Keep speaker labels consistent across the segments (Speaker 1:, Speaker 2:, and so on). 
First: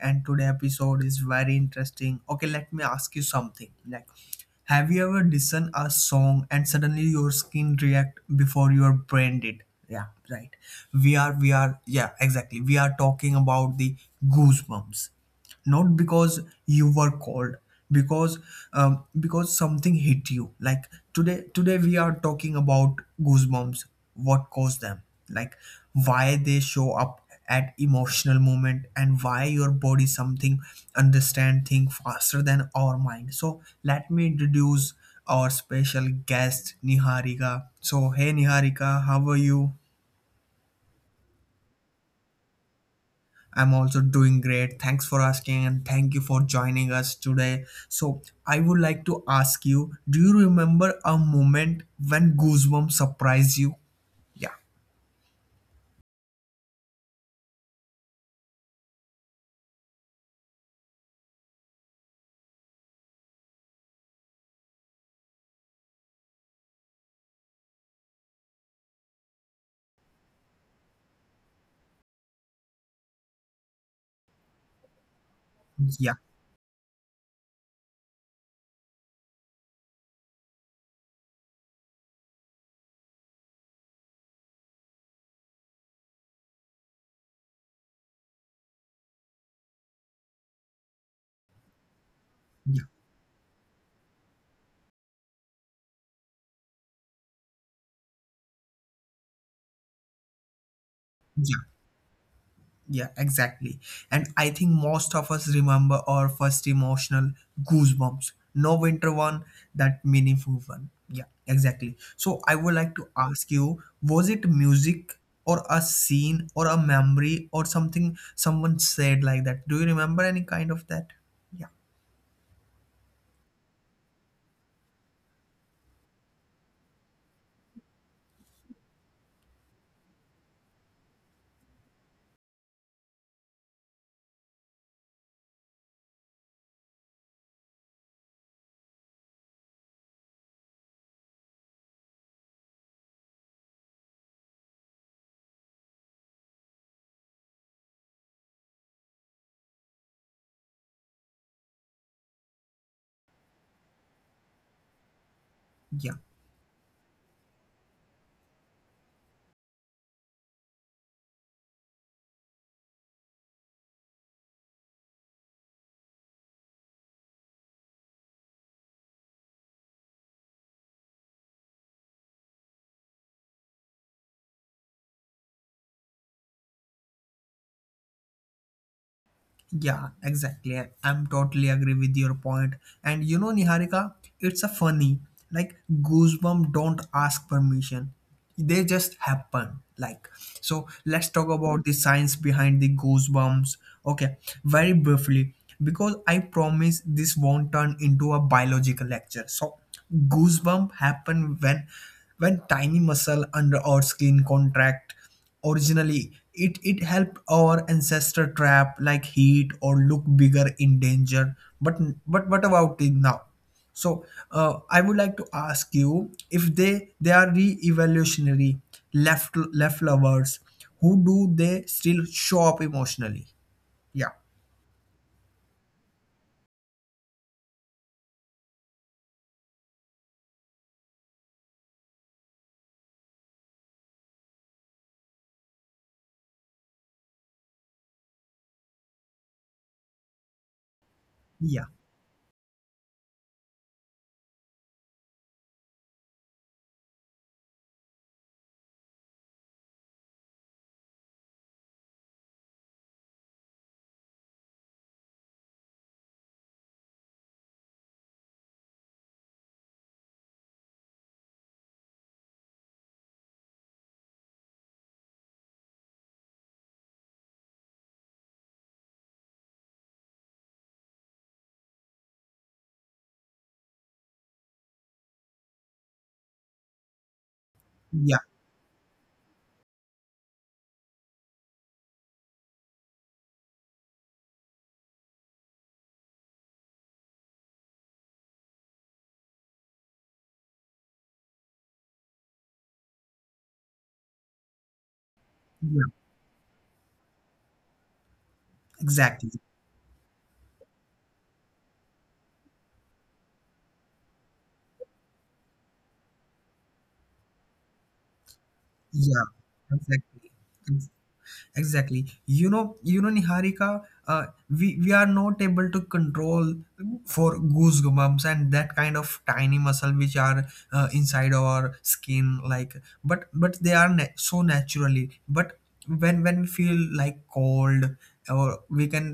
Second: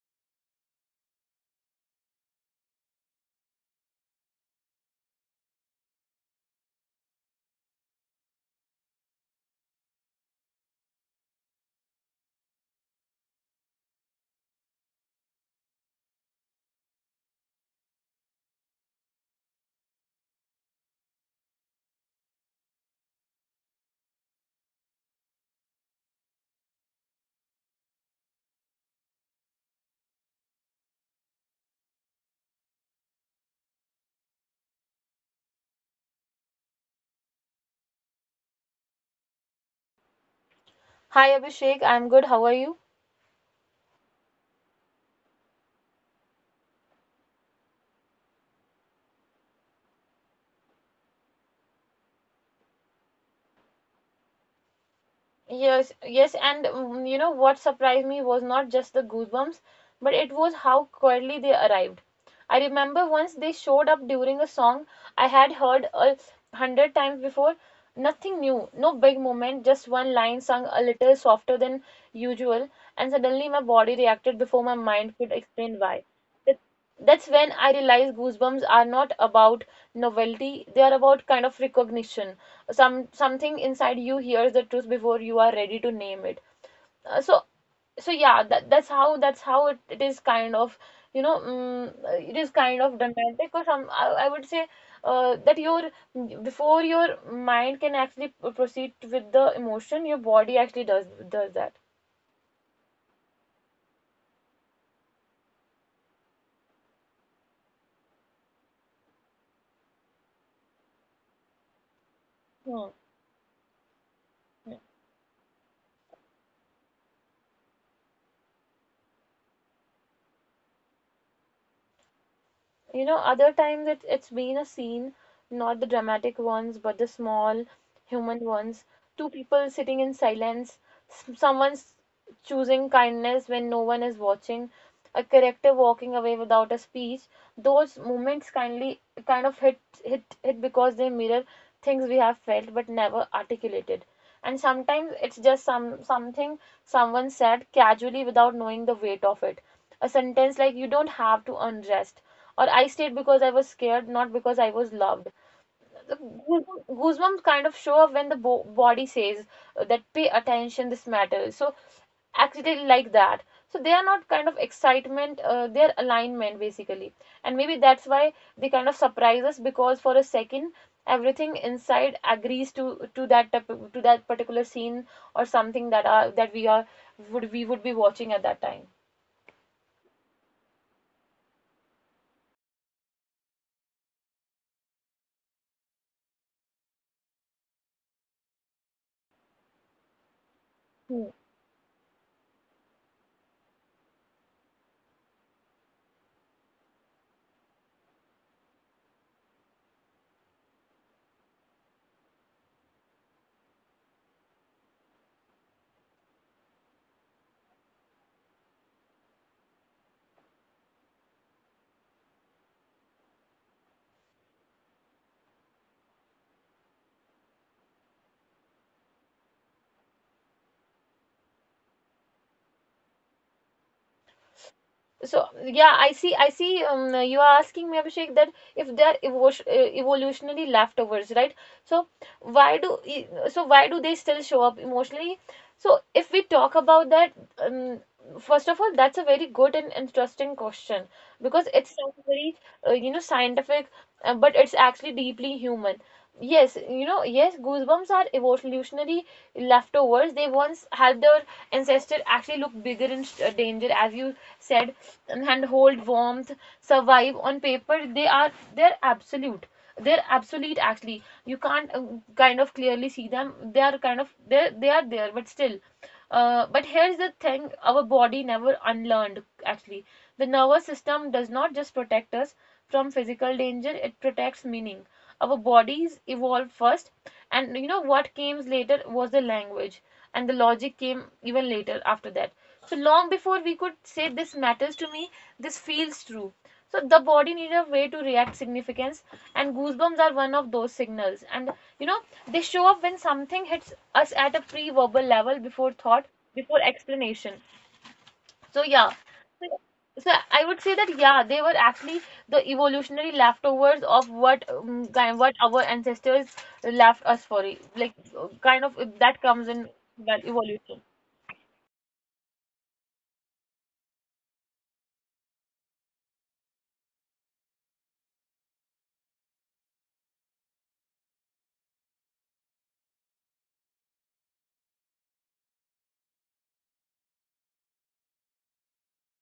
Speaker 1: and today episode is very interesting. Okay, let me ask you something. Have you ever listened a song and suddenly your skin react before your brain did? Yeah, right. We are yeah, exactly. We are talking about the goosebumps, not because you were called, because because something hit you. Today we are talking about goosebumps, what caused them, like why they show up at emotional moment, and why your body something understand thing faster than our mind. So let me introduce our special guest Niharika. So hey Niharika, how are you?
Speaker 2: Hi Abhishek, I'm good. How are you?
Speaker 1: I'm also doing great. Thanks for asking and thank you for joining us today. So, I would like to ask you, do you remember a moment when goosebumps surprised you? Yeah,
Speaker 2: Yes, yes, and you know what surprised me was not just the goosebumps, but it was how quietly they arrived. I remember once they showed up during a song I had heard a hundred times before. Nothing new, no big moment, just one line sung a little softer than usual, and suddenly my body reacted before my mind could explain why.
Speaker 1: yeah,
Speaker 2: That's when I realize goosebumps are not about novelty. They are about kind of recognition. Something inside you hears the truth before you are ready to name it. Uh, so so yeah, that's how it is kind of you know it is kind of
Speaker 1: yeah,
Speaker 2: dramatic or some I would say that your before your mind can actually proceed with the emotion, your body actually does
Speaker 1: yeah.
Speaker 2: that.
Speaker 1: Yeah, exactly. And I think most of us remember our first emotional goosebumps. No winter one, that meaningful one. Yeah, exactly. So I
Speaker 2: Hmm.
Speaker 1: would like to ask you, was it music or a scene or a memory or something someone said like that? Do you remember any kind of that? Yeah,
Speaker 2: You know, other times it's been a scene, not the dramatic ones, but the small human ones. Two people sitting in silence, someone's choosing kindness when no one is watching, a character walking away without a speech. Those moments kind of hit because they mirror things we have felt but never articulated. And sometimes it's just something someone said casually without knowing the weight of it. A sentence like "You don't have to undress," or "I stayed because I was scared, not because I was loved." The
Speaker 1: yeah.
Speaker 2: goosebumps kind of show up when the body says that pay attention, this matters. So accidentally like that, so they are not kind of excitement, their alignment basically, and maybe that's why they kind of surprise us because for a second everything inside agrees to that, to that particular scene or something that are that we are would we would be watching at that time.
Speaker 1: Yeah, exactly. I'm totally agree with your point. And you know, Niharika, it's a funny, like goosebump don't ask permission. They just happen. So let's talk about the science behind the goosebumps. Okay, very briefly. Because I promise this won't turn into a biological lecture. So goosebump happen when tiny muscle under our skin contract. Originally, it helped our ancestor trap like heat or look bigger in danger. But what about it now? So I would like to ask you, if they are re-evolutionary left lovers, who do they still show up emotionally? Yeah,
Speaker 2: So yeah, I see. I see. You are asking me, Abhishek, that if they are evolutionary leftovers, right? So why do e- so why do they still show up emotionally? So if we talk about that, um, first of all, that's a very good and interesting question because it
Speaker 1: yeah,
Speaker 2: sounds very you know scientific, but it's actually deeply human. Yes, you know, yes, goosebumps are evolutionary leftovers. They once helped their ancestor actually look bigger in danger, as you said, and hold warmth, survive. On paper they are they're absolute they're obsolete actually. You can't kind of clearly see them. They are kind of, they are there, but still, but here's the thing: our body never unlearned actually. The nervous system does not just protect us from physical danger, it protects meaning. Our bodies evolved first, and you know what
Speaker 1: yeah,
Speaker 2: came later was the language, and the logic came even later after that. So long before we could say this matters to me, this feels true, so the body needs a way to react significance, and goosebumps are one of those signals. And you know, they show up when something hits us at a pre-verbal level, before
Speaker 1: yeah.
Speaker 2: thought, before explanation. So yeah.
Speaker 1: Exactly.
Speaker 2: So so I would say that yeah, they were actually the evolutionary leftovers of what, kind what our ancestors left us for, like kind of that
Speaker 1: Yeah,
Speaker 2: comes in, well,
Speaker 1: exactly.
Speaker 2: evolution.
Speaker 1: Exactly. You know Niharika, uh, we are not able to control for goosebumps and that kind of tiny muscle which are inside our skin, but they are so naturally. But when we feel like cold, or we can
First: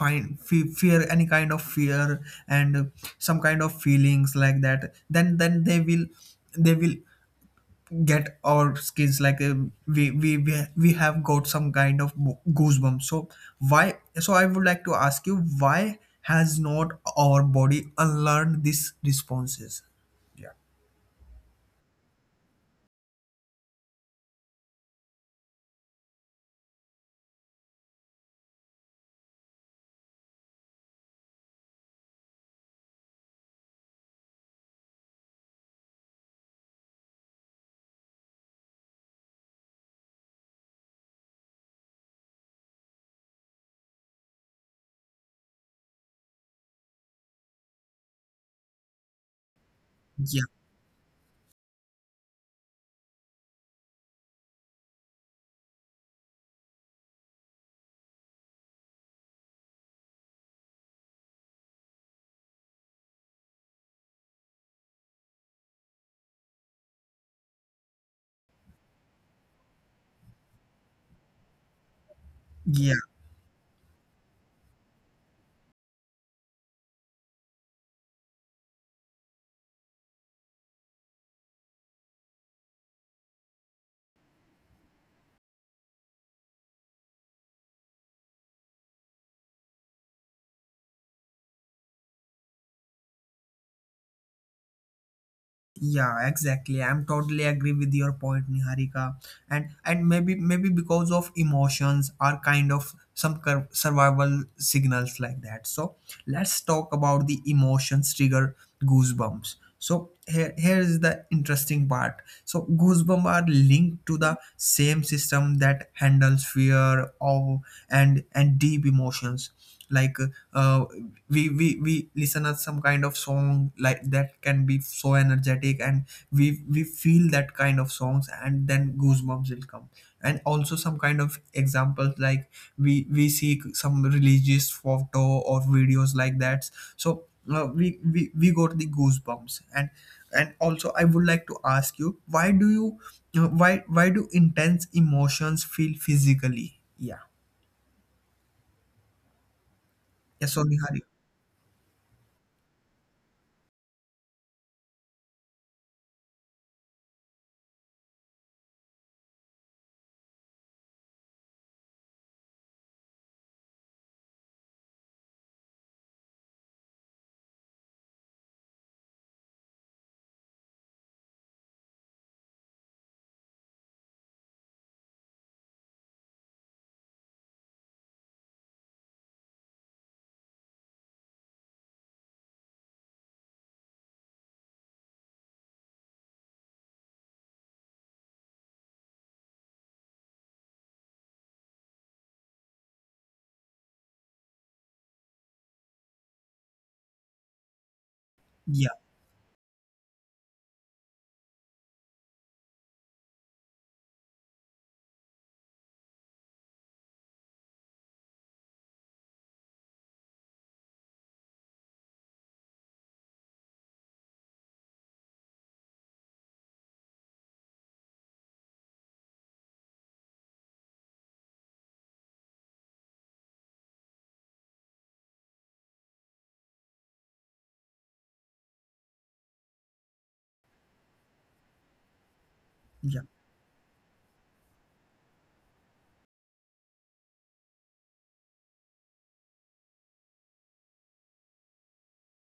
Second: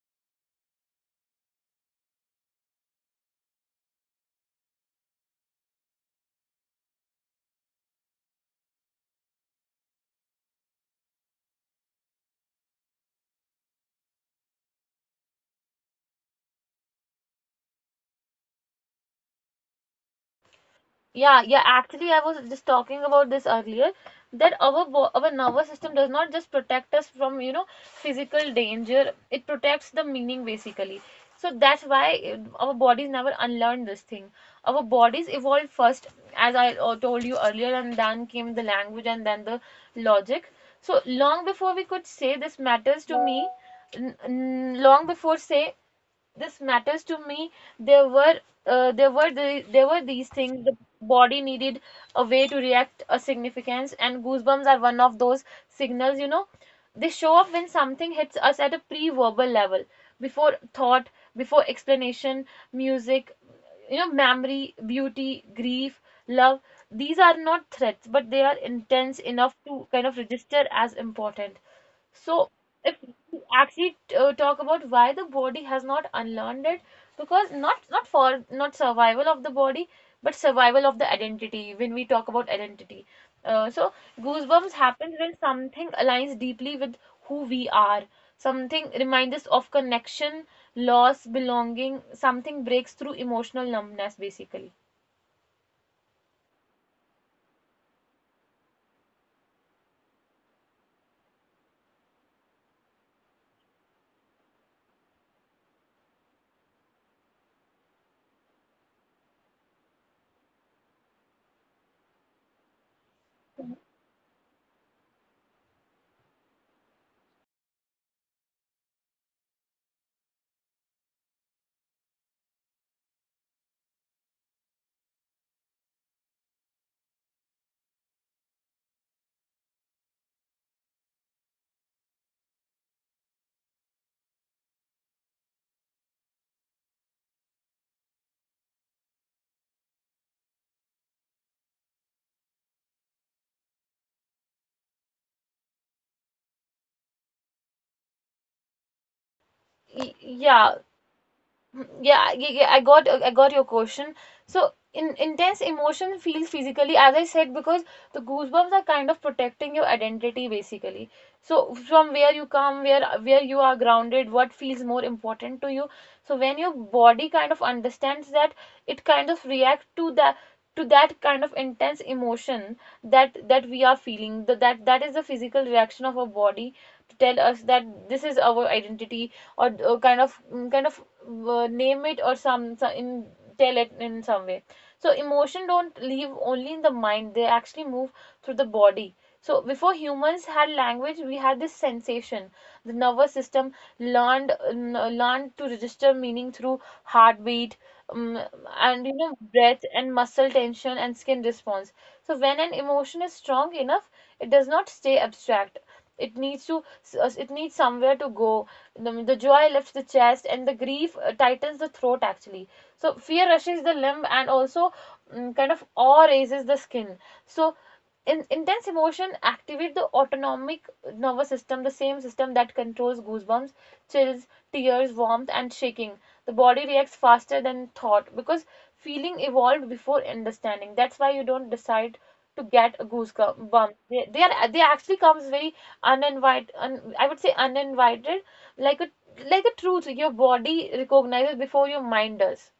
Speaker 1: find fear, any kind of fear, and some kind of feelings like that, then they will get our skins like we have got some kind of goosebumps. So why, so I would like to ask you, why has not our body unlearned these responses?
Speaker 2: Yeah, yeah. Actually, I was just talking about this earlier, that our bo our nervous system does not just protect us from, you know, physical danger. It protects the meaning basically. So that's why our bodies never unlearn this thing. Our bodies evolved first, as I told you earlier, and then came the language and then the logic. So long before we could say this matters to me, long before say this matters to me, there were there were these
Speaker 1: Yeah,
Speaker 2: things the body needed, a way to react a significance, and goosebumps are one of those signals, you know. They show up when something hits us at a pre-verbal level, before thought, before explanation. Music, you know, memory, beauty, grief, love, these are not threats, but they are intense enough to kind of register as important. So,
Speaker 1: yeah,
Speaker 2: if we actually talk about why the body has not unlearned it, because not survival of the body, but survival of the identity. When we talk about identity, so goosebumps happens when something aligns deeply with who we are. Something reminds us of connection, loss, belonging. Something breaks through emotional numbness, basically.
Speaker 1: yeah, exactly. I'm totally agree with your point, Niharika. And maybe maybe because of emotions are kind of some survival signals like that. So let's talk about the emotions trigger goosebumps. So here, here is the interesting part. So goosebumps are linked to the same system that handles fear, awe, and deep emotions. like uh, we listen at some kind of song like that, can be so energetic, and we feel that kind of songs and then goosebumps will come. And also some kind of examples, like we see some religious photo or videos like that. So we got the goosebumps. And also I would like to ask you, why do you why do intense emotions feel physically? Yeah. Yeah,
Speaker 2: Yeah.
Speaker 1: so Hari.
Speaker 2: Yeah, yeah, yeah, I got your question. So in intense emotion feels physically, as I said, because the goosebumps are kind of protecting your identity basically. So from where you come, where you are grounded, what feels more important to you. So when your body kind of understands that, it kind of react to that, to that kind of intense emotion that that we are feeling. That is the physical reaction of our body to tell us that this is our identity, or kind of name it, or some in, tell it in some way. So emotion don't live only in the mind, they actually move through the body. So before humans had language, we had this sensation. The nervous system learned learned to register meaning through heartbeat, um, and you
Speaker 1: Yeah,
Speaker 2: know, breath and muscle tension and skin response. So when an emotion is strong enough, it does not stay abstract, it needs to, it needs somewhere to go. Joy lifts the chest, and the grief tightens the throat actually. So fear rushes the limb, and also kind of awe raises the skin. So intense emotion activate the autonomic nervous system, the same system that controls goosebumps, chills, tears, warmth, and shaking. The body reacts faster than thought because feeling evolved before understanding. That's why you don't decide to get a
Speaker 1: yeah.
Speaker 2: goosebump. They are they actually comes very uninvited. I would say uninvited, like a, like a truth. Your body recognizes before your mind does.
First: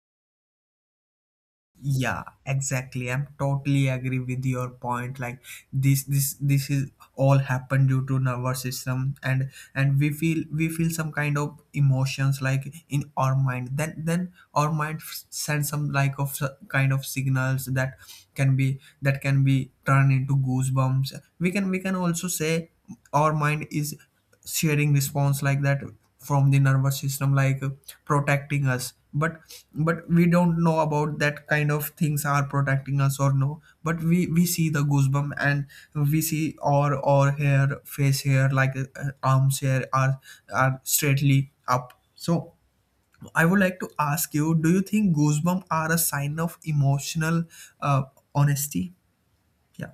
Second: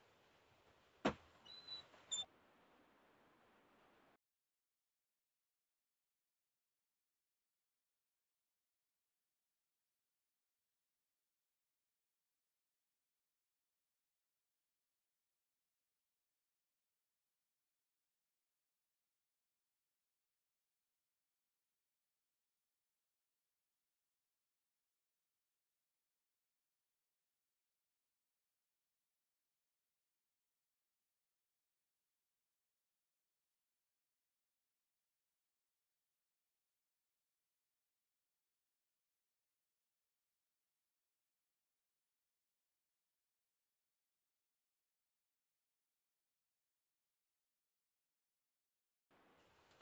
Speaker 1: Yeah, exactly. I'm totally agree with your point. This is all happened due to nervous system. And we feel some kind of emotions like in our mind. Then our mind sends some like of kind of signals that can be turned into goosebumps. We can also say our mind is sharing response like that from the nervous system, like protecting us. But we don't know about that kind of things are protecting us or no, but we see the goosebump, and we see our hair, face hair, like arms hair are straightly up. So I would like to ask you, do you think goosebump are a sign of emotional uh, honesty? yeah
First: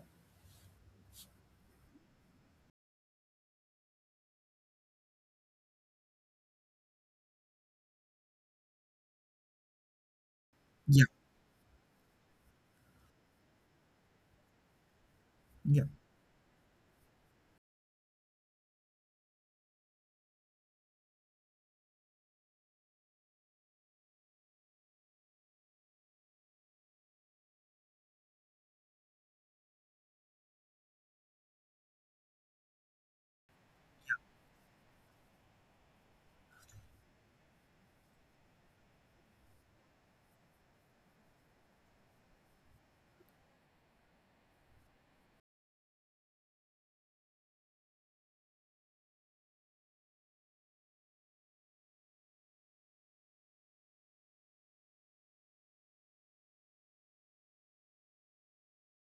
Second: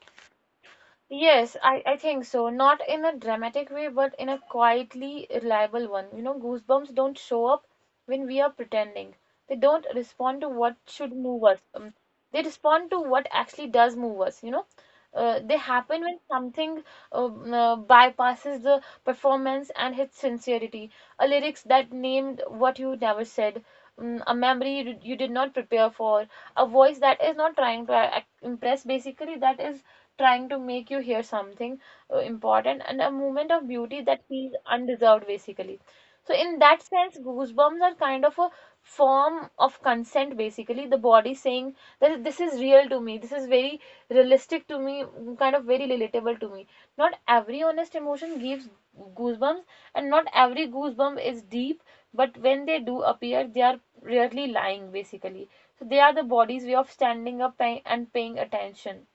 Speaker 2: Yes, I think so. Not in a dramatic way, but in a quietly reliable one. You know, goosebumps don't show up when we are pretending. They don't respond to what
Speaker 1: yeah
Speaker 2: should move us. They respond to what actually does move us, you know. They
Speaker 1: yeah
Speaker 2: happen when something bypasses the performance and hits sincerity. A lyrics that named what you never said, a memory you did not prepare for, a voice that is not trying to impress, basically, that is trying to make you hear something important, and a moment of beauty that feels undeserved basically. So in that sense, goosebumps are kind of a form of consent, basically, the body saying that this is real to me, this is very realistic to me, kind of very relatable to me. Not every honest emotion gives goosebumps, and not every goosebump is deep, but when they do appear, they are rarely lying basically. So they are the body's way of standing up, pay- and paying attention.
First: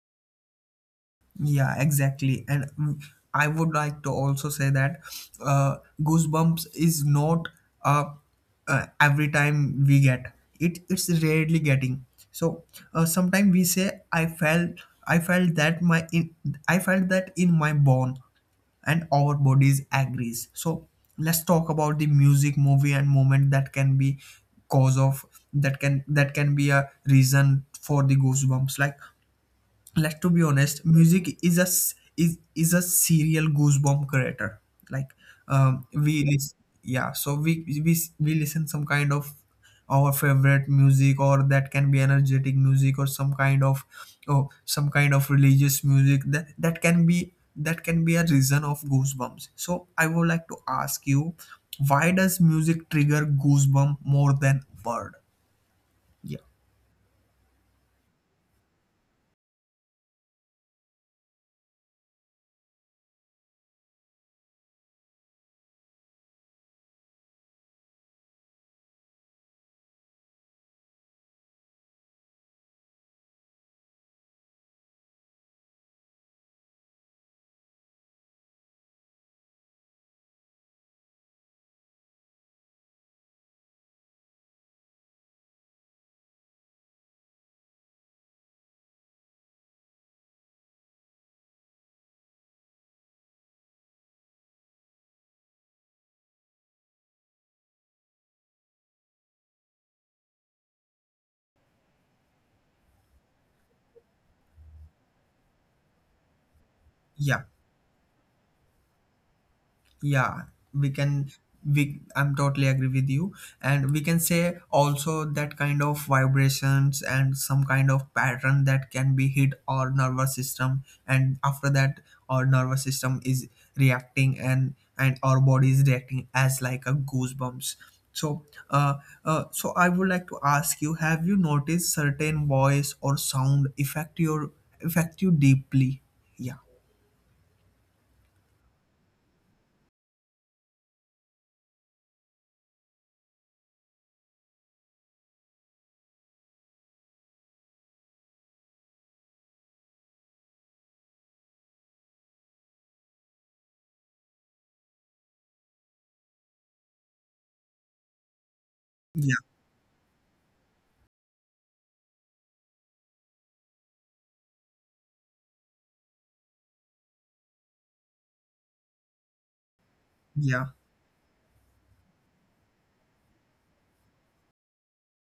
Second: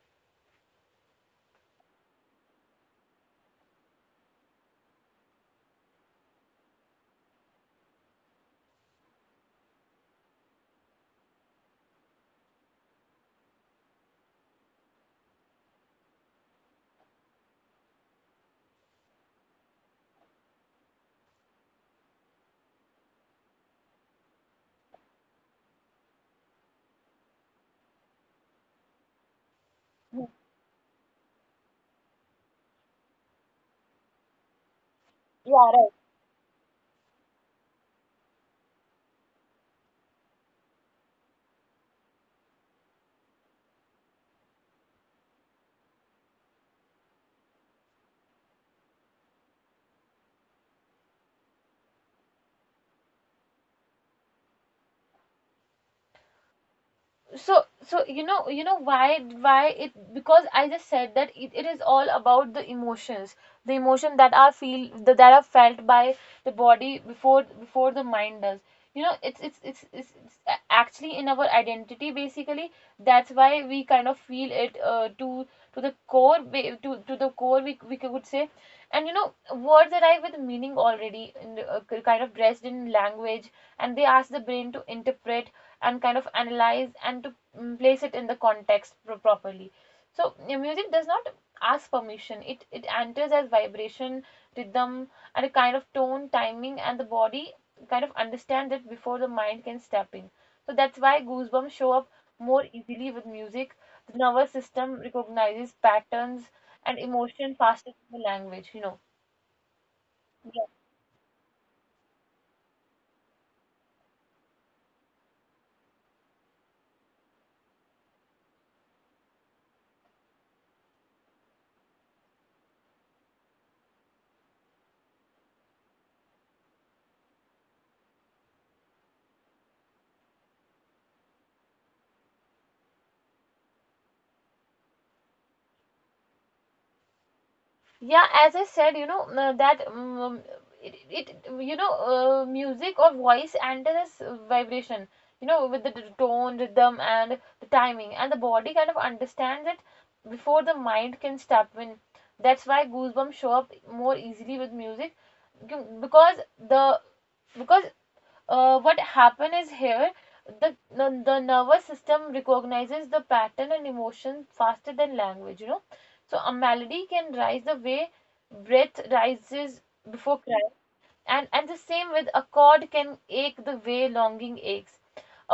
Speaker 1: Yeah, exactly. And I would like to also say that uh, goosebumps is not uh, every time we get it. It's rarely getting. So sometimes we say, "I felt, I felt that my, in, I felt that in my bone," and our bodies agrees. So let's talk about the music, movie, and moment that can be cause of that can be a reason for the goosebumps. Let's to be honest, music is a is a serial goosebump creator. like
Speaker 2: Yeah,
Speaker 1: um
Speaker 2: right.
Speaker 1: we lis- yeah, so we listen some kind of our favorite music, or that can be energetic music, or some kind of, oh, some kind of religious music, that that can be a reason of goosebumps. So I would like to ask you, why does music trigger goosebump more than word? Yeah.
Speaker 2: So you know, why it? Because I just said that it is all about the emotions, the emotion that are feel, that are felt by the body before the mind does. You know, it's actually in our identity basically. That's why we kind of feel it to the core, to the core we could say. And you know, words arrive with meaning already, kind of dressed in language, and they ask the brain to interpret and kind of analyze and to place it in the context properly. So yeah, music does not ask permission. It enters as vibration, rhythm, and a kind of tone, timing, and the body kind of understand it before the mind can step in. So that's why goosebumps show up more easily with music. The nervous system recognizes patterns and
Speaker 1: Yeah.
Speaker 2: emotion faster than the language. You know.
Speaker 1: Yeah, we can we I'm totally agree with you. And we can say also that kind of vibrations and some kind of pattern that can be hit our nervous system, and after that our nervous system is reacting, and our body is reacting as like a goosebumps. So uh, so I would like to ask you, have you noticed certain voice or sound affect your affect you deeply? Yeah.
Speaker 2: Yeah, as I said, you know, that it, it, you know, music or voice enters vibration, you know, with the tone, rhythm, and the timing, and the body kind of understands it before the mind can step in. That's why goosebumps show up more easily with music, c- because the because what happen
Speaker 1: Yeah.
Speaker 2: is here the nervous system recognizes the pattern and emotion faster than language. So a melody can rise the way breath rises before crying,
Speaker 1: Yeah.
Speaker 2: and the same with a chord can ache the way longing aches.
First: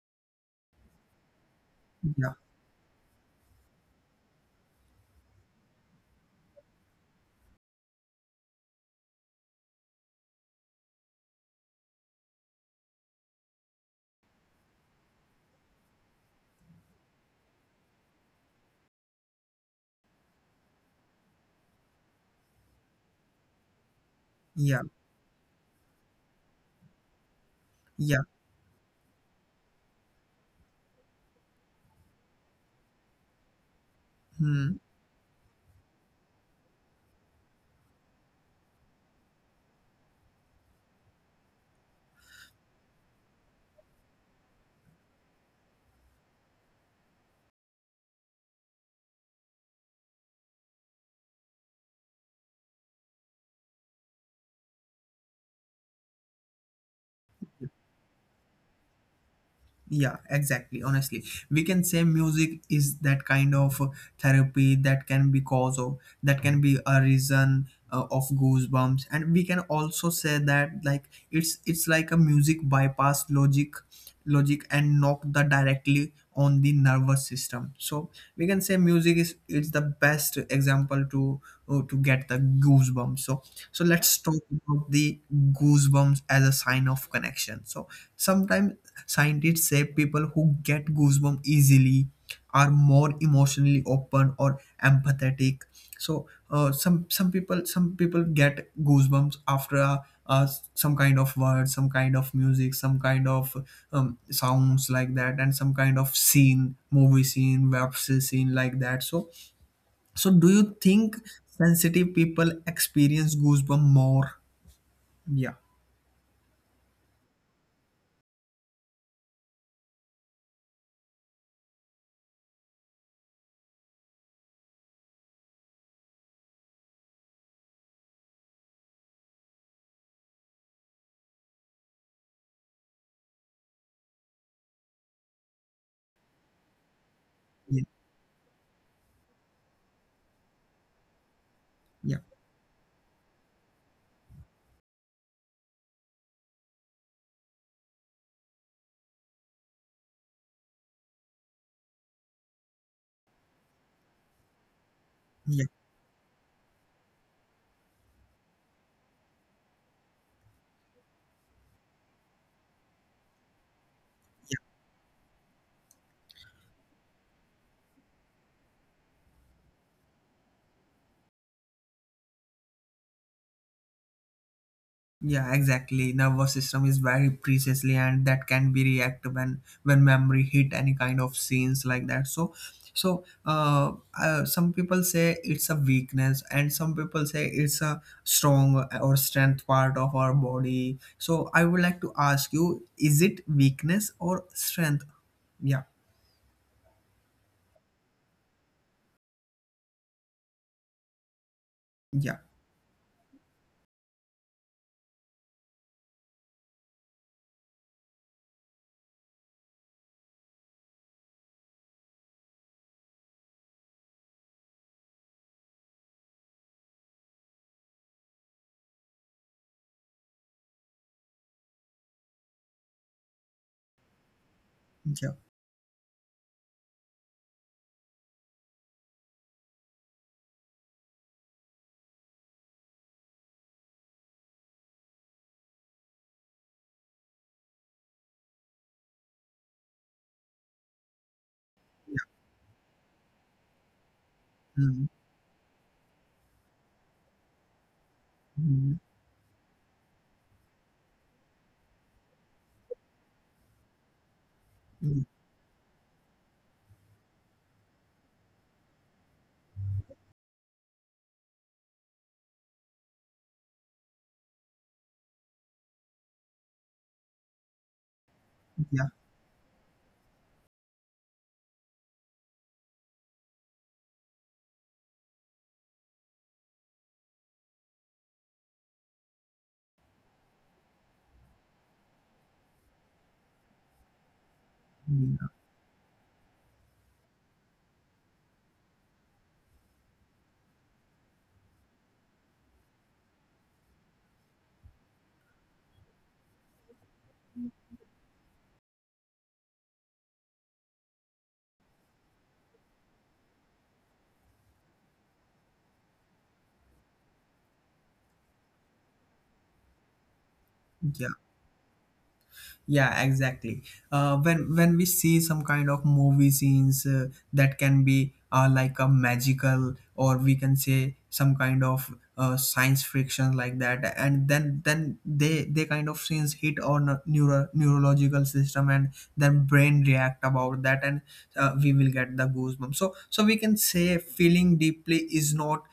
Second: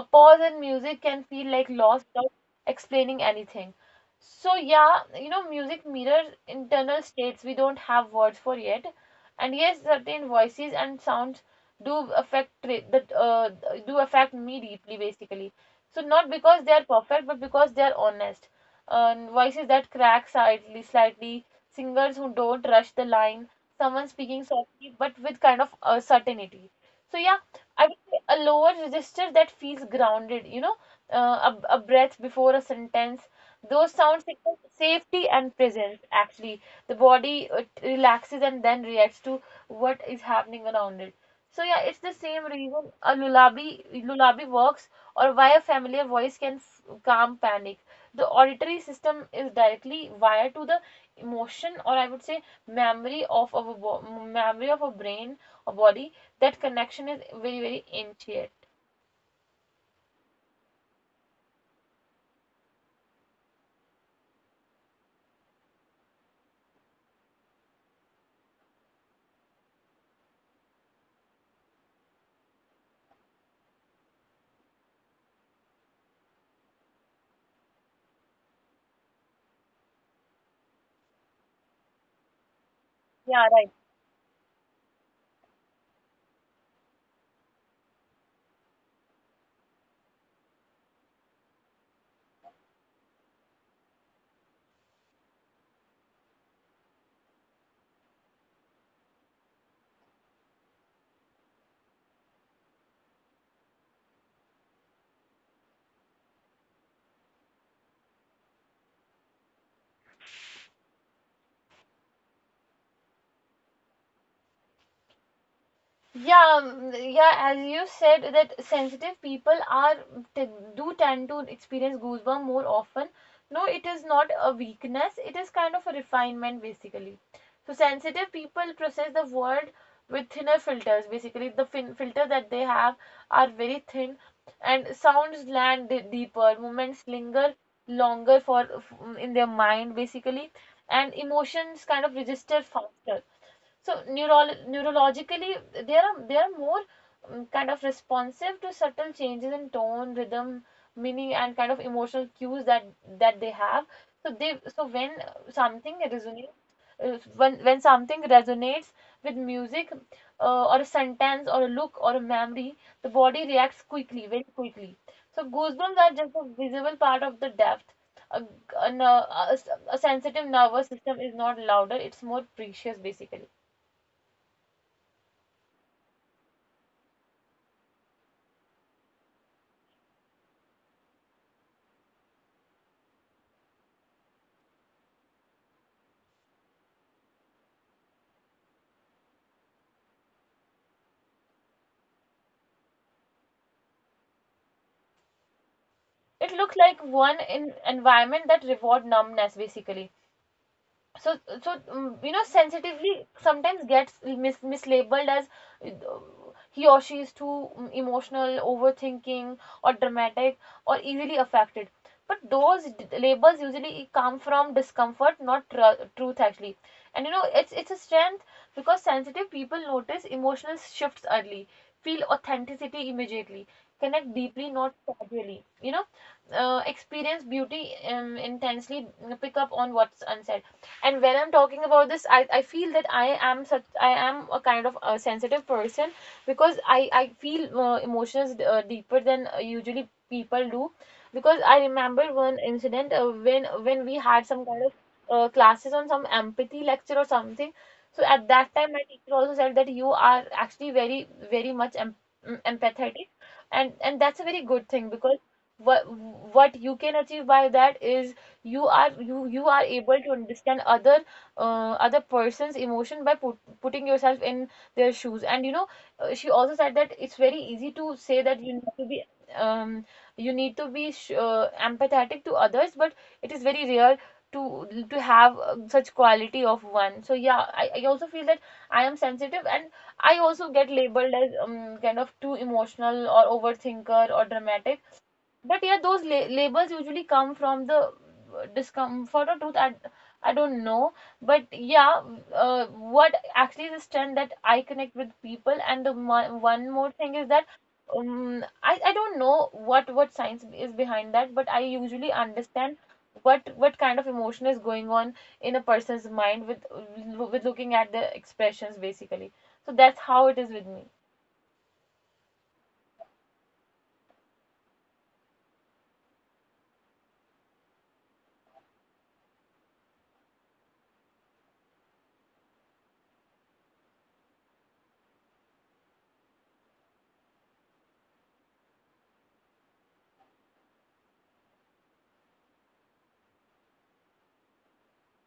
Speaker 2: A pause in music can feel like loss without
Speaker 1: Yeah.
Speaker 2: explaining anything. So yeah, music mirrors internal states we don't have words for yet. And yes, certain voices and sounds do affect that do affect me deeply basically. So not because they are perfect, but because they are honest. Voices that crack slightly, singers who don't rush the line, someone speaking
Speaker 1: Yeah.
Speaker 2: softly but with kind of certainty. So yeah, I would say
Speaker 1: Yeah.
Speaker 2: a lower register that feels grounded, a breath before a sentence. Those sound signal
Speaker 1: Hmm.
Speaker 2: safety and presence actually. The body relaxes and then reacts to what is happening around it. So yeah, it's the same reason a lullaby works, or why a familiar voice can f calm panic. The auditory system is directly wired to the emotion, or I would say memory of our bo memory of a brain or body. That connection is very, very intricate.
Speaker 1: Yeah, exactly, honestly, we can say music is that kind of therapy that can be cause of, that can be a reason of goosebumps. And we can also say that, like, it's like a music bypass logic, and knock the directly on the nervous system. So we can say music is it's the best example to get the goosebumps. So
Speaker 2: Yeah, right.
Speaker 1: so let's talk about the goosebumps as a sign of connection. So sometimes scientists say people who get goosebumps easily are more emotionally open or empathetic. So some people, some people get goosebumps after a some kind of word, some kind of music, some kind of sounds like that, and some kind of scene, movie scene, web series scene like that. So so do you think sensitive people experience goosebumps more? Yeah.
Speaker 2: Yeah, mm, yeah, as you said, that sensitive people are t do tend to experience goosebumps more often. No, it is not a weakness, it is kind of a refinement basically. So sensitive people process the world with thinner filters. Basically, the fin filters that they have are very thin, and sounds land deeper. Moments linger
Speaker 1: Yeah.
Speaker 2: longer for in their mind basically, and emotions kind
Speaker 1: Yeah.
Speaker 2: of register faster. So neurologically they are more kind of responsive to subtle changes in tone, rhythm, meaning, and kind of emotional cues that they have. So they so when
Speaker 1: Yeah.
Speaker 2: something resonates, when something resonates with music or a sentence or a look or a memory, the body reacts quickly, very quickly. So goosebumps are just a visible part of the depth. a, a, ner- a, a sensitive nervous system is not louder, it's more precious basically.
Speaker 1: Yeah, exactly. Nervous system is very precisely, and that can be reactive when memory hit any kind of scenes like that. So, so some people say it's a weakness, and some people say it's a strong or strength part of our body. So, I would like to ask you: is it weakness or strength? Yeah,
Speaker 2: It looked like one in environment that reward numbness basically. So
Speaker 1: yeah,
Speaker 2: you know, sensitively sometimes gets mislabeled as uh, he or she is too emotional, overthinking or dramatic or easily affected. But those labels usually come from discomfort, not truth actually. And you know, it's a strength because sensitive people notice emotional shifts early, feel authenticity immediately, connect deeply not
Speaker 1: yeah.
Speaker 2: casually, you know, experience beauty intensely, pick up on what's unsaid. And when I'm talking about this, I feel that I am a kind of a sensitive person because I feel emotions deeper than usually people do. Because I remember one incident when we had some
Speaker 1: Mm,
Speaker 2: kind of classes on some empathy lecture or something. So at
Speaker 1: mm,
Speaker 2: that time, my teacher also said that you are actually very, very much empathetic, and that's a very
Speaker 1: mm.
Speaker 2: good thing. Because what what you can achieve by that is you are able to understand other person's emotion by putting yourself in their shoes. And you know, she also said that it's very easy to say that
Speaker 1: Yeah,
Speaker 2: you need to be um you need to be sh empathetic to others, but it is very rare to have such quality of one. So yeah, I also feel that I am sensitive, and I also get labeled as kind of too emotional or overthinker or dramatic.
Speaker 1: yeah,
Speaker 2: But yeah, those labels usually come from the discomfort or truth. I don't know. But yeah, what actually is the strength that I connect with people. And the one more thing is that I don't know what science is behind that, but I usually understand what kind of emotion is going on in a person's mind with looking at the expressions basically. So that's how it
Speaker 1: yeah.
Speaker 2: is with me.
Speaker 1: Yeah, exactly. When we see some kind of movie scenes that can be like a magical, or we can say some kind of science fiction like that, and then they kind of scenes hit on neurological system, and then brain react about that, and we will get the goosebumps. So so we can say feeling deeply is not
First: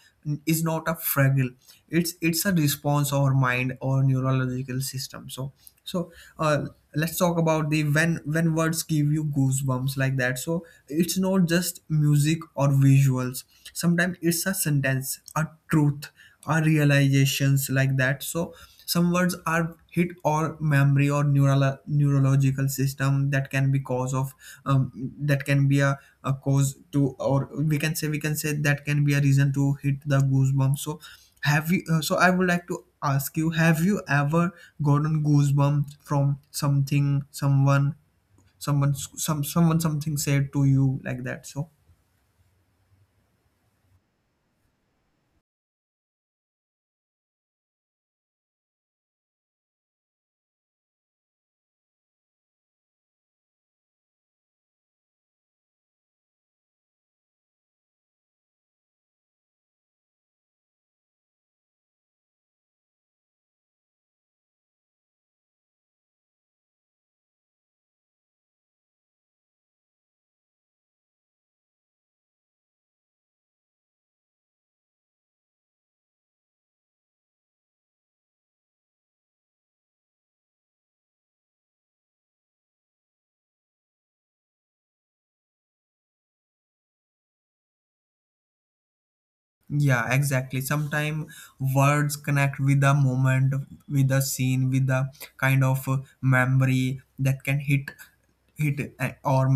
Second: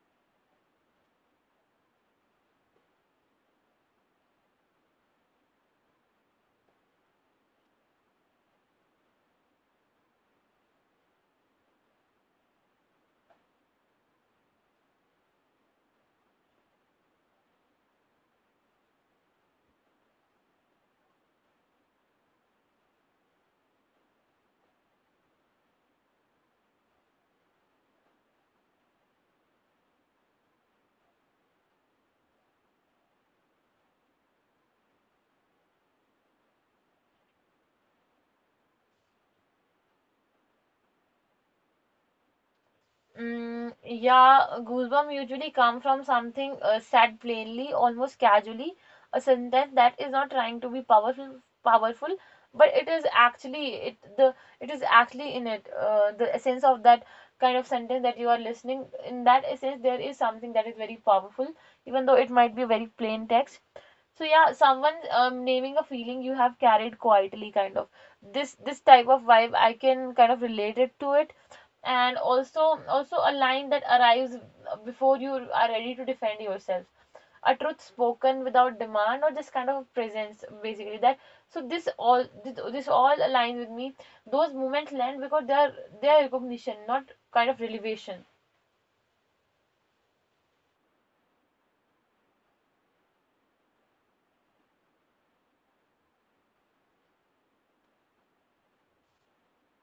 Speaker 1: a fragile. It's a response or mind or neurological system. So so uh, let's talk about the when words give you goosebumps like that. So it's not just music or visuals, sometimes it's a sentence, a truth, a realizations like that. So some words are hit or memory or neural neurological system that can be cause of um, that can be a cause to, or we can say that can be a reason to hit the goosebumps. So have you so I would like to ask you, have you ever gotten goosebumps from something someone someone something said to you like that? So
Speaker 2: Mm, yeah, goosebumps usually come from something said plainly, almost casually, a sentence that is not trying to be powerful, but it is actually it the it is actually in it the essence of that kind of sentence that you are listening. In that essence, there is something that is very powerful, even though it might be very plain text. So yeah, someone naming a feeling you have carried quietly, kind of. This type of vibe, I can kind of relate it to it. And also a line that arrives before you are ready to defend yourself, a truth spoken without demand or just kind of presence basically. That so This all aligns with me. Those moments land because they are recognition, not kind of revelation.
Speaker 1: Yeah, exactly. Sometimes words connect with a moment, with a scene, with a kind of memory that can hit our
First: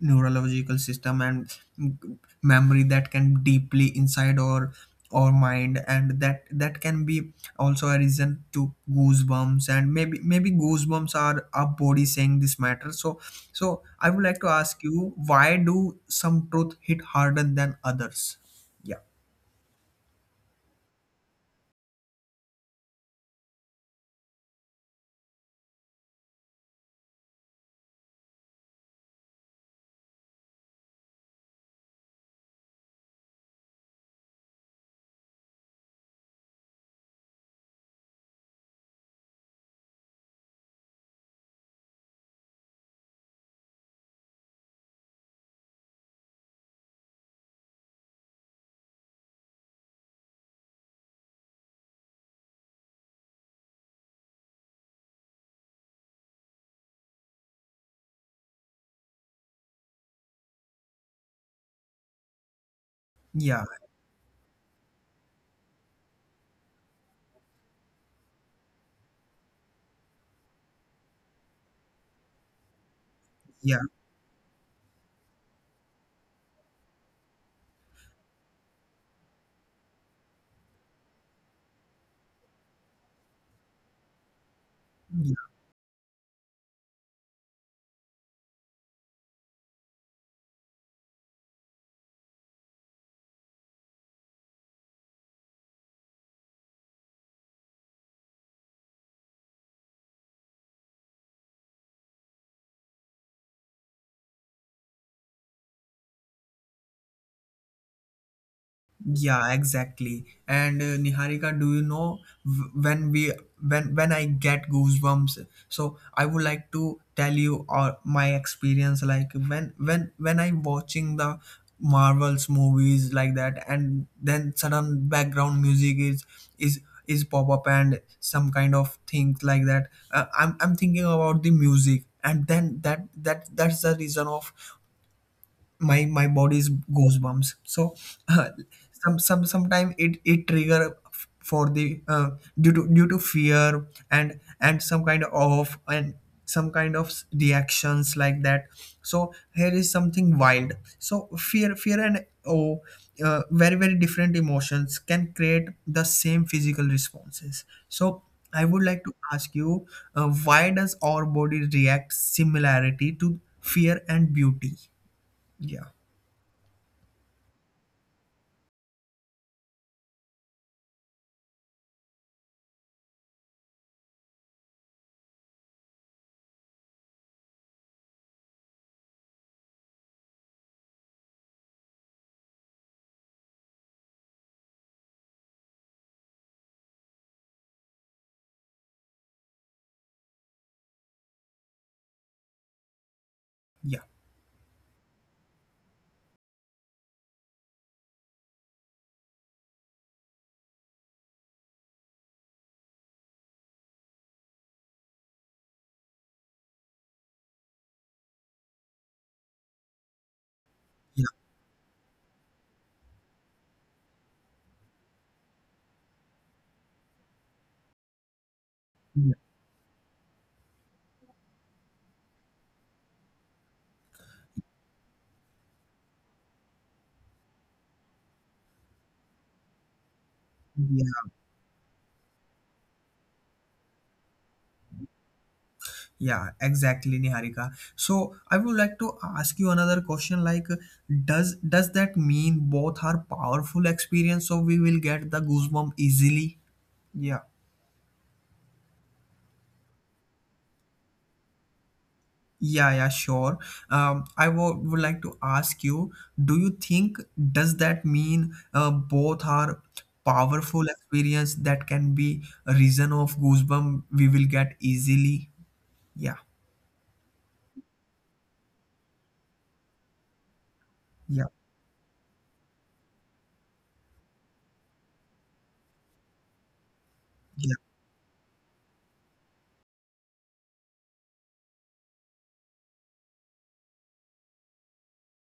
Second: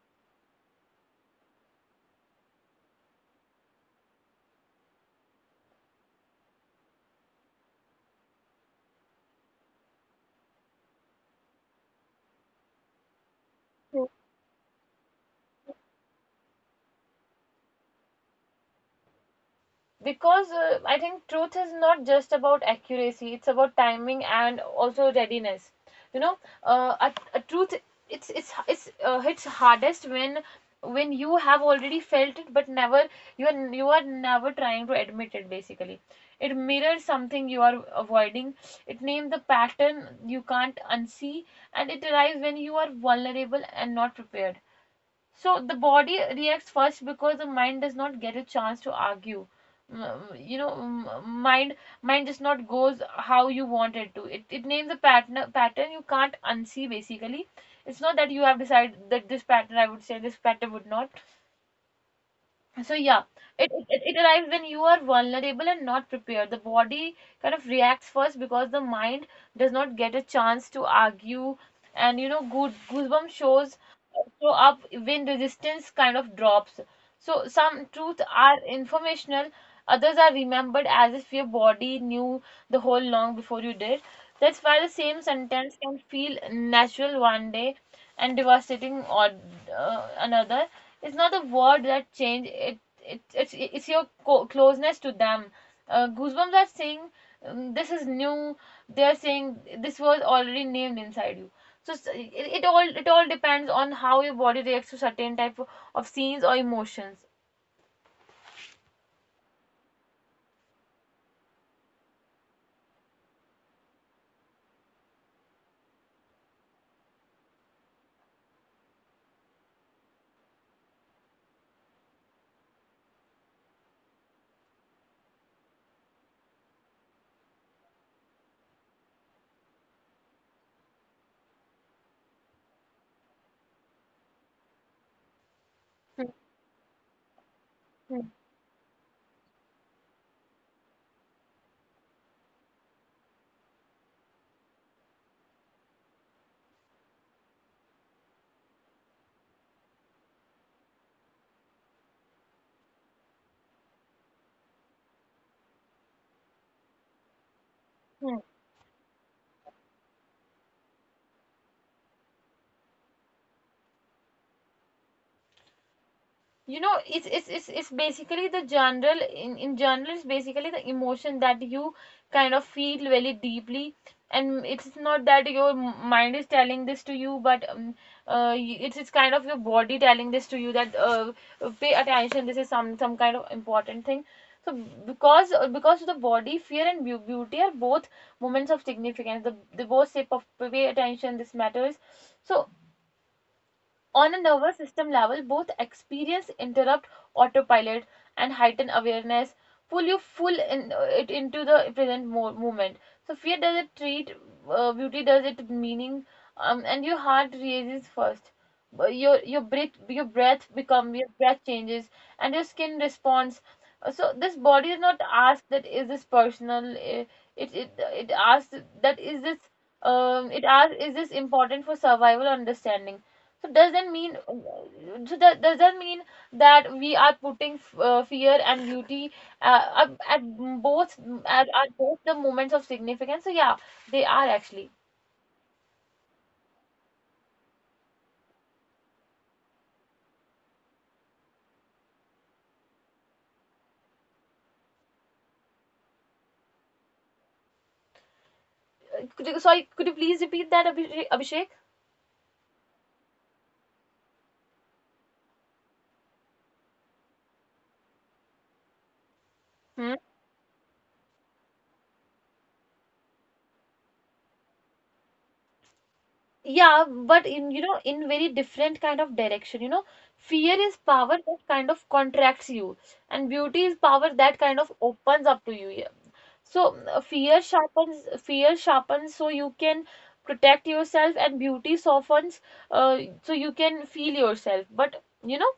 Speaker 1: neurological system, and mm, memory that can deeply inside our mind, and that that can be also a reason to goosebumps. And maybe maybe goosebumps are our body saying this matter. So so I would like to ask you, why do some truth hit harder than others? yeah
Speaker 2: Because I think truth is not just about accuracy, it's about timing and also readiness. You know, a truth it's hits hardest when you have already felt it, but never you are never trying to admit it basically. It mirrors something you are avoiding, it names the pattern you can't unsee, and it arrives when you are vulnerable and not prepared. So the body reacts first because the mind does not get a chance to argue. You know, mind just not goes how you want it to. It names a pattern you can't unsee basically. It's not that you have decided that this pattern, I would say this pattern would not. So yeah,
Speaker 1: Yeah,
Speaker 2: it arrives when you are vulnerable and not prepared. The body kind of reacts first because the mind does not get a chance to argue. And you know, good goosebump
Speaker 1: yeah,
Speaker 2: show up when resistance kind of drops. So some truths are informational, others are remembered as if your body knew the whole long before you did. That's why the same
Speaker 1: yeah,
Speaker 2: sentence can feel natural one day and devastating or another. It's not the word that change. It's your closeness to them. Goosebumps are saying this is new. They are saying this was already named inside you. So it all depends on how your body reacts to certain of scenes or emotions.
Speaker 1: yeah, exactly. And Niharika, do you know when we, when I get goosebumps? So I would like to tell you my experience. Like when when I'm watching the Marvels movies like that, and then sudden background music is is pop up and some kind of things like that. I'm thinking about the music, and then that that's the reason of my my
Speaker 2: Hmm.
Speaker 1: body's goosebumps. So
Speaker 2: hmm,
Speaker 1: uh, some sometime it it trigger for the due to due to fear, and some kind of and some kind of reactions like that. So here is something wild. So fear and oh, very very different emotions can create the same physical responses. So
Speaker 2: hmm.
Speaker 1: I would like to ask you, why does our body react similarity to fear and beauty? Yeah.
Speaker 2: You know, it's basically the general, in general, it's basically the emotion that you kind of feel very deeply. And it's not that your mind is telling this to you, but uh, it's kind of your body telling this to you that pay attention, this is some kind of important thing. So because the body, fear and beauty are both moments of significance. The both say, pay attention, this matters. So
Speaker 1: Yeah,
Speaker 2: on a nervous system level, both experience interrupt autopilot and heighten awareness, pull you full in, it into the present moment. So fear does it treat, beauty does it meaning, and your heart raises first. Your breath become
Speaker 1: yeah,
Speaker 2: your breath changes and your skin responds. So this body is not asked that is this personal. It it it asks that
Speaker 1: yeah,
Speaker 2: is this it asks, is this important for survival or understanding? So does not mean, so that does not mean that we are putting fear and beauty up both
Speaker 1: yeah,
Speaker 2: at both the moments of significance? So yeah, they are actually.
Speaker 1: yeah, exactly, Niharika. So I would like to ask you another question, like, does that mean both are powerful experience, so we will get the goosebump easily? Yeah.
Speaker 2: Could you, sorry, could you please repeat that, Abhishek? Abhishek?
Speaker 1: Yeah, yeah, sure. I would like to ask you, do you think, does that mean both
Speaker 2: Hmm?
Speaker 1: are powerful experience that can be a reason of goosebump we will get easily? Yeah,
Speaker 2: Yeah, but in, you know, in very different kind of direction. You know, fear is power that
Speaker 1: yeah,
Speaker 2: kind of contracts you, and beauty is power that kind of opens up to you. So
Speaker 1: yeah,
Speaker 2: fear sharpens so you can protect yourself, and beauty softens so you can feel yourself, but you know,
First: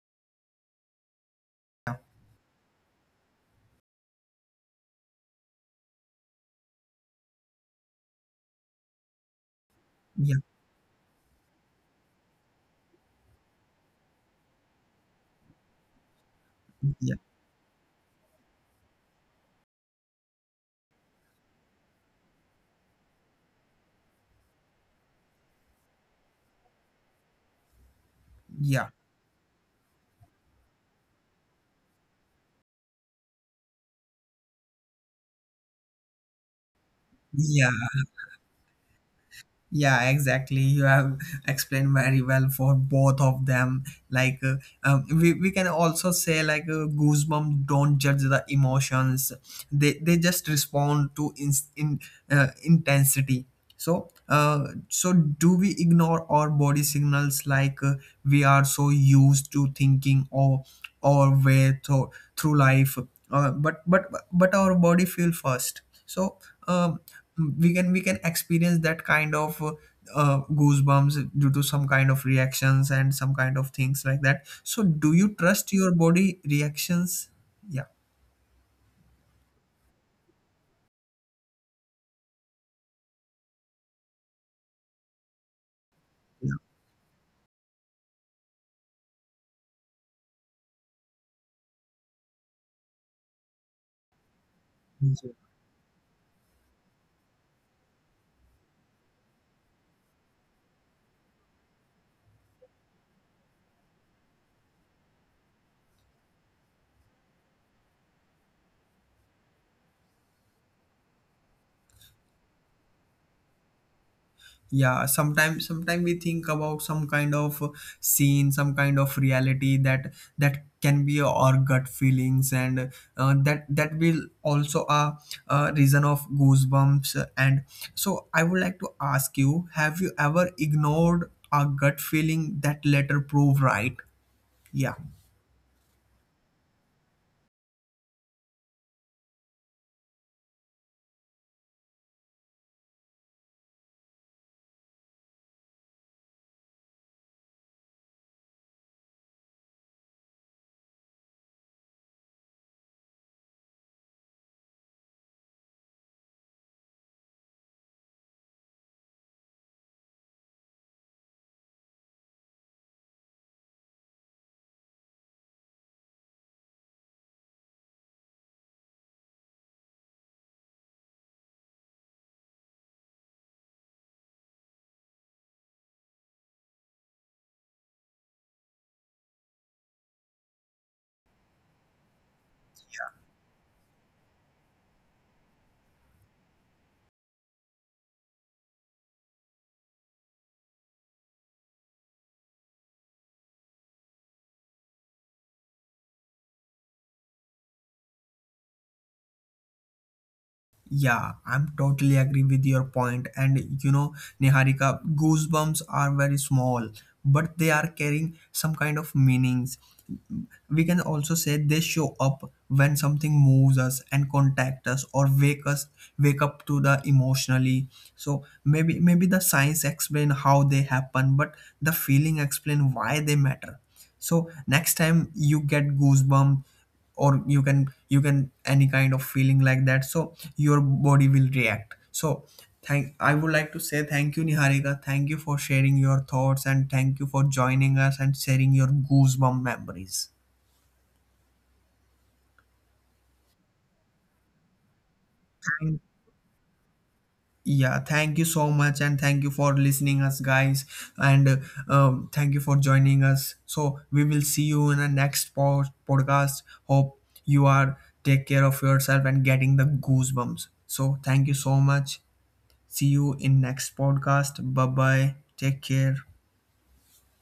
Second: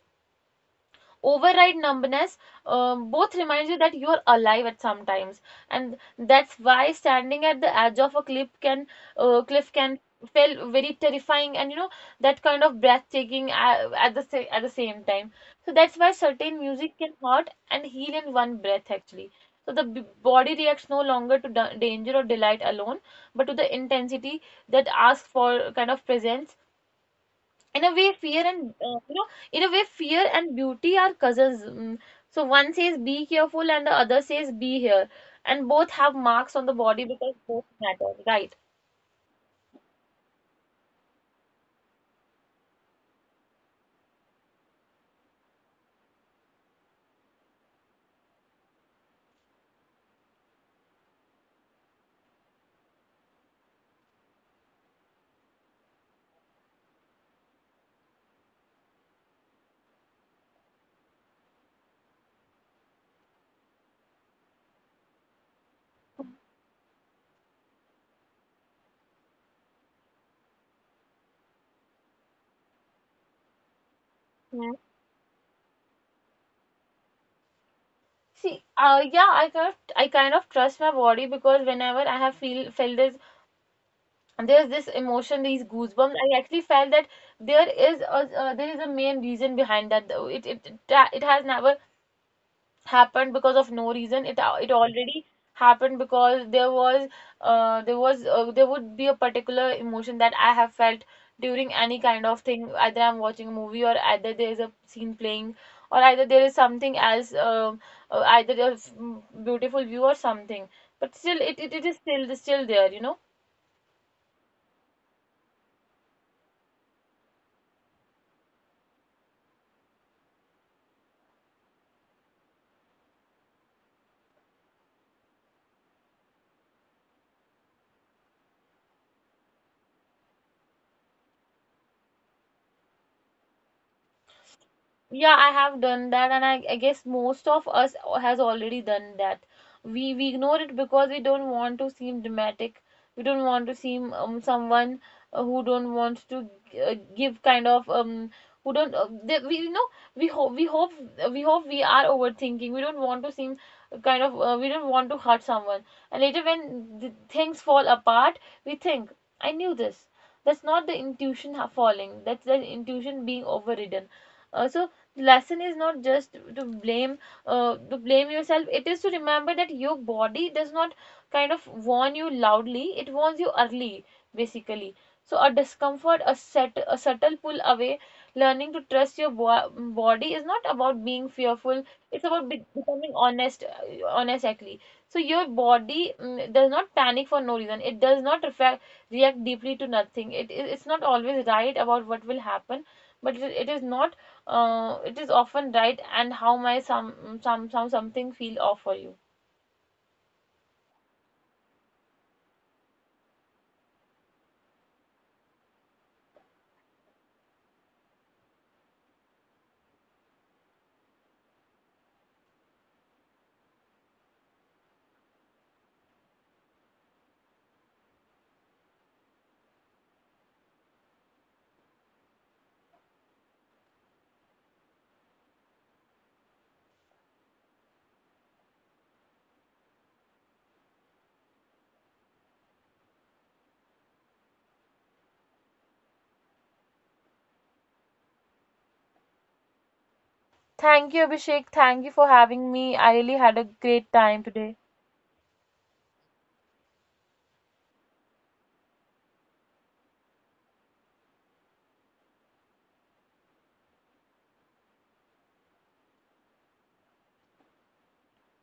Speaker 2: override numbness. Both reminds you that you're alive at some times, and that's why standing at the edge of a cliff can uh, cliff can
Speaker 1: yeah,
Speaker 2: feel very terrifying and you know, that kind of breathtaking at the same time. So that's why certain music
Speaker 1: yeah,
Speaker 2: can hurt and heal in one breath actually. So body reacts no longer to danger or delight alone, but to the intensity that asks for kind of presence. in a way fear and
Speaker 1: yeah.
Speaker 2: uh, you know in a way, fear and beauty are cousins. Mm. So one says be careful and the other says be here, and both have marks on the body because
Speaker 1: Yeah.
Speaker 2: both matter, right?
Speaker 1: Yeah, exactly. You have explained very well for both of them. Like, we can also say, goosebumps don't judge the emotions, they just respond to in intensity. So, so do we ignore our body signals, we are so used to thinking or way through, through life? But but our body feel first. So, um, we can experience that kind of goosebumps due to some kind of reactions and some kind of things like that. So do
Speaker 2: Yeah.
Speaker 1: you trust your body reactions? yeah
Speaker 2: See, yeah, I kind of trust my body because whenever I have feel felt this, there's this emotion, these goosebumps. I actually felt that there is a main reason behind that. Though. It has never happened because of no reason. It
Speaker 1: yeah
Speaker 2: already happened because there was there would be a particular emotion that I have felt during any kind of thing, either I'm watching a movie, or either there is a scene playing, or either there is something else. Either a beautiful view or something. But still it is still there, you know.
Speaker 1: Yeah, sometimes sometimes we think about some kind of scene, some kind of reality, that that can be our gut feelings. And that that will also a reason of goosebumps. And so I would like to ask you, have you ever ignored a gut feeling that later prove right? Yeah.
Speaker 2: Yeah, I have done that, and I guess most of us has already done that. We ignore it because we don't want to seem dramatic. We don't want to seem someone who don't want to give kind of who don't they, we you know we hope we hope we hope we are overthinking. We don't want to seem kind of we don't want to hurt someone. And later, when the things fall apart, we think, I knew this. That's not the intuition falling. That's the intuition being overridden. So the lesson is not just to blame yourself, it is to remember that your body does not kind of warn you loudly, it warns you early basically. So a discomfort, a subtle pull away. Learning to trust your body is not about being fearful, it's about becoming honest, actually. So your body, does not panic for no reason, it does not react deeply to nothing. It's not always right about what will happen, but it is not, it is often right, and how my some something feel off for you.
Speaker 1: Yeah, I'm totally agree with your point. And you know, Niharika, goosebumps are very small, but they are carrying some kind of meanings. We can also say they show up when something moves us and contact us or wake us wake up to the emotionally. So maybe maybe the science explain how they happen, but the feeling explain why they matter. So next time you get goosebump, or you can any kind of feeling like that, so your body will react. So thank I would like to say thank you Niharika, thank you for sharing your thoughts, and thank you for joining us and sharing your goosebump memories.
Speaker 2: Thank you, Abhishek. Thank you for having me. I really had a great time today.
Speaker 1: Thank Yeah, thank you so much, and thank you for listening us guys. And thank you for joining us. So we will see you in the next podcast. Hope you are take care of yourself and getting the goosebumps. So thank you so much, see you in next podcast. Bye bye, take care.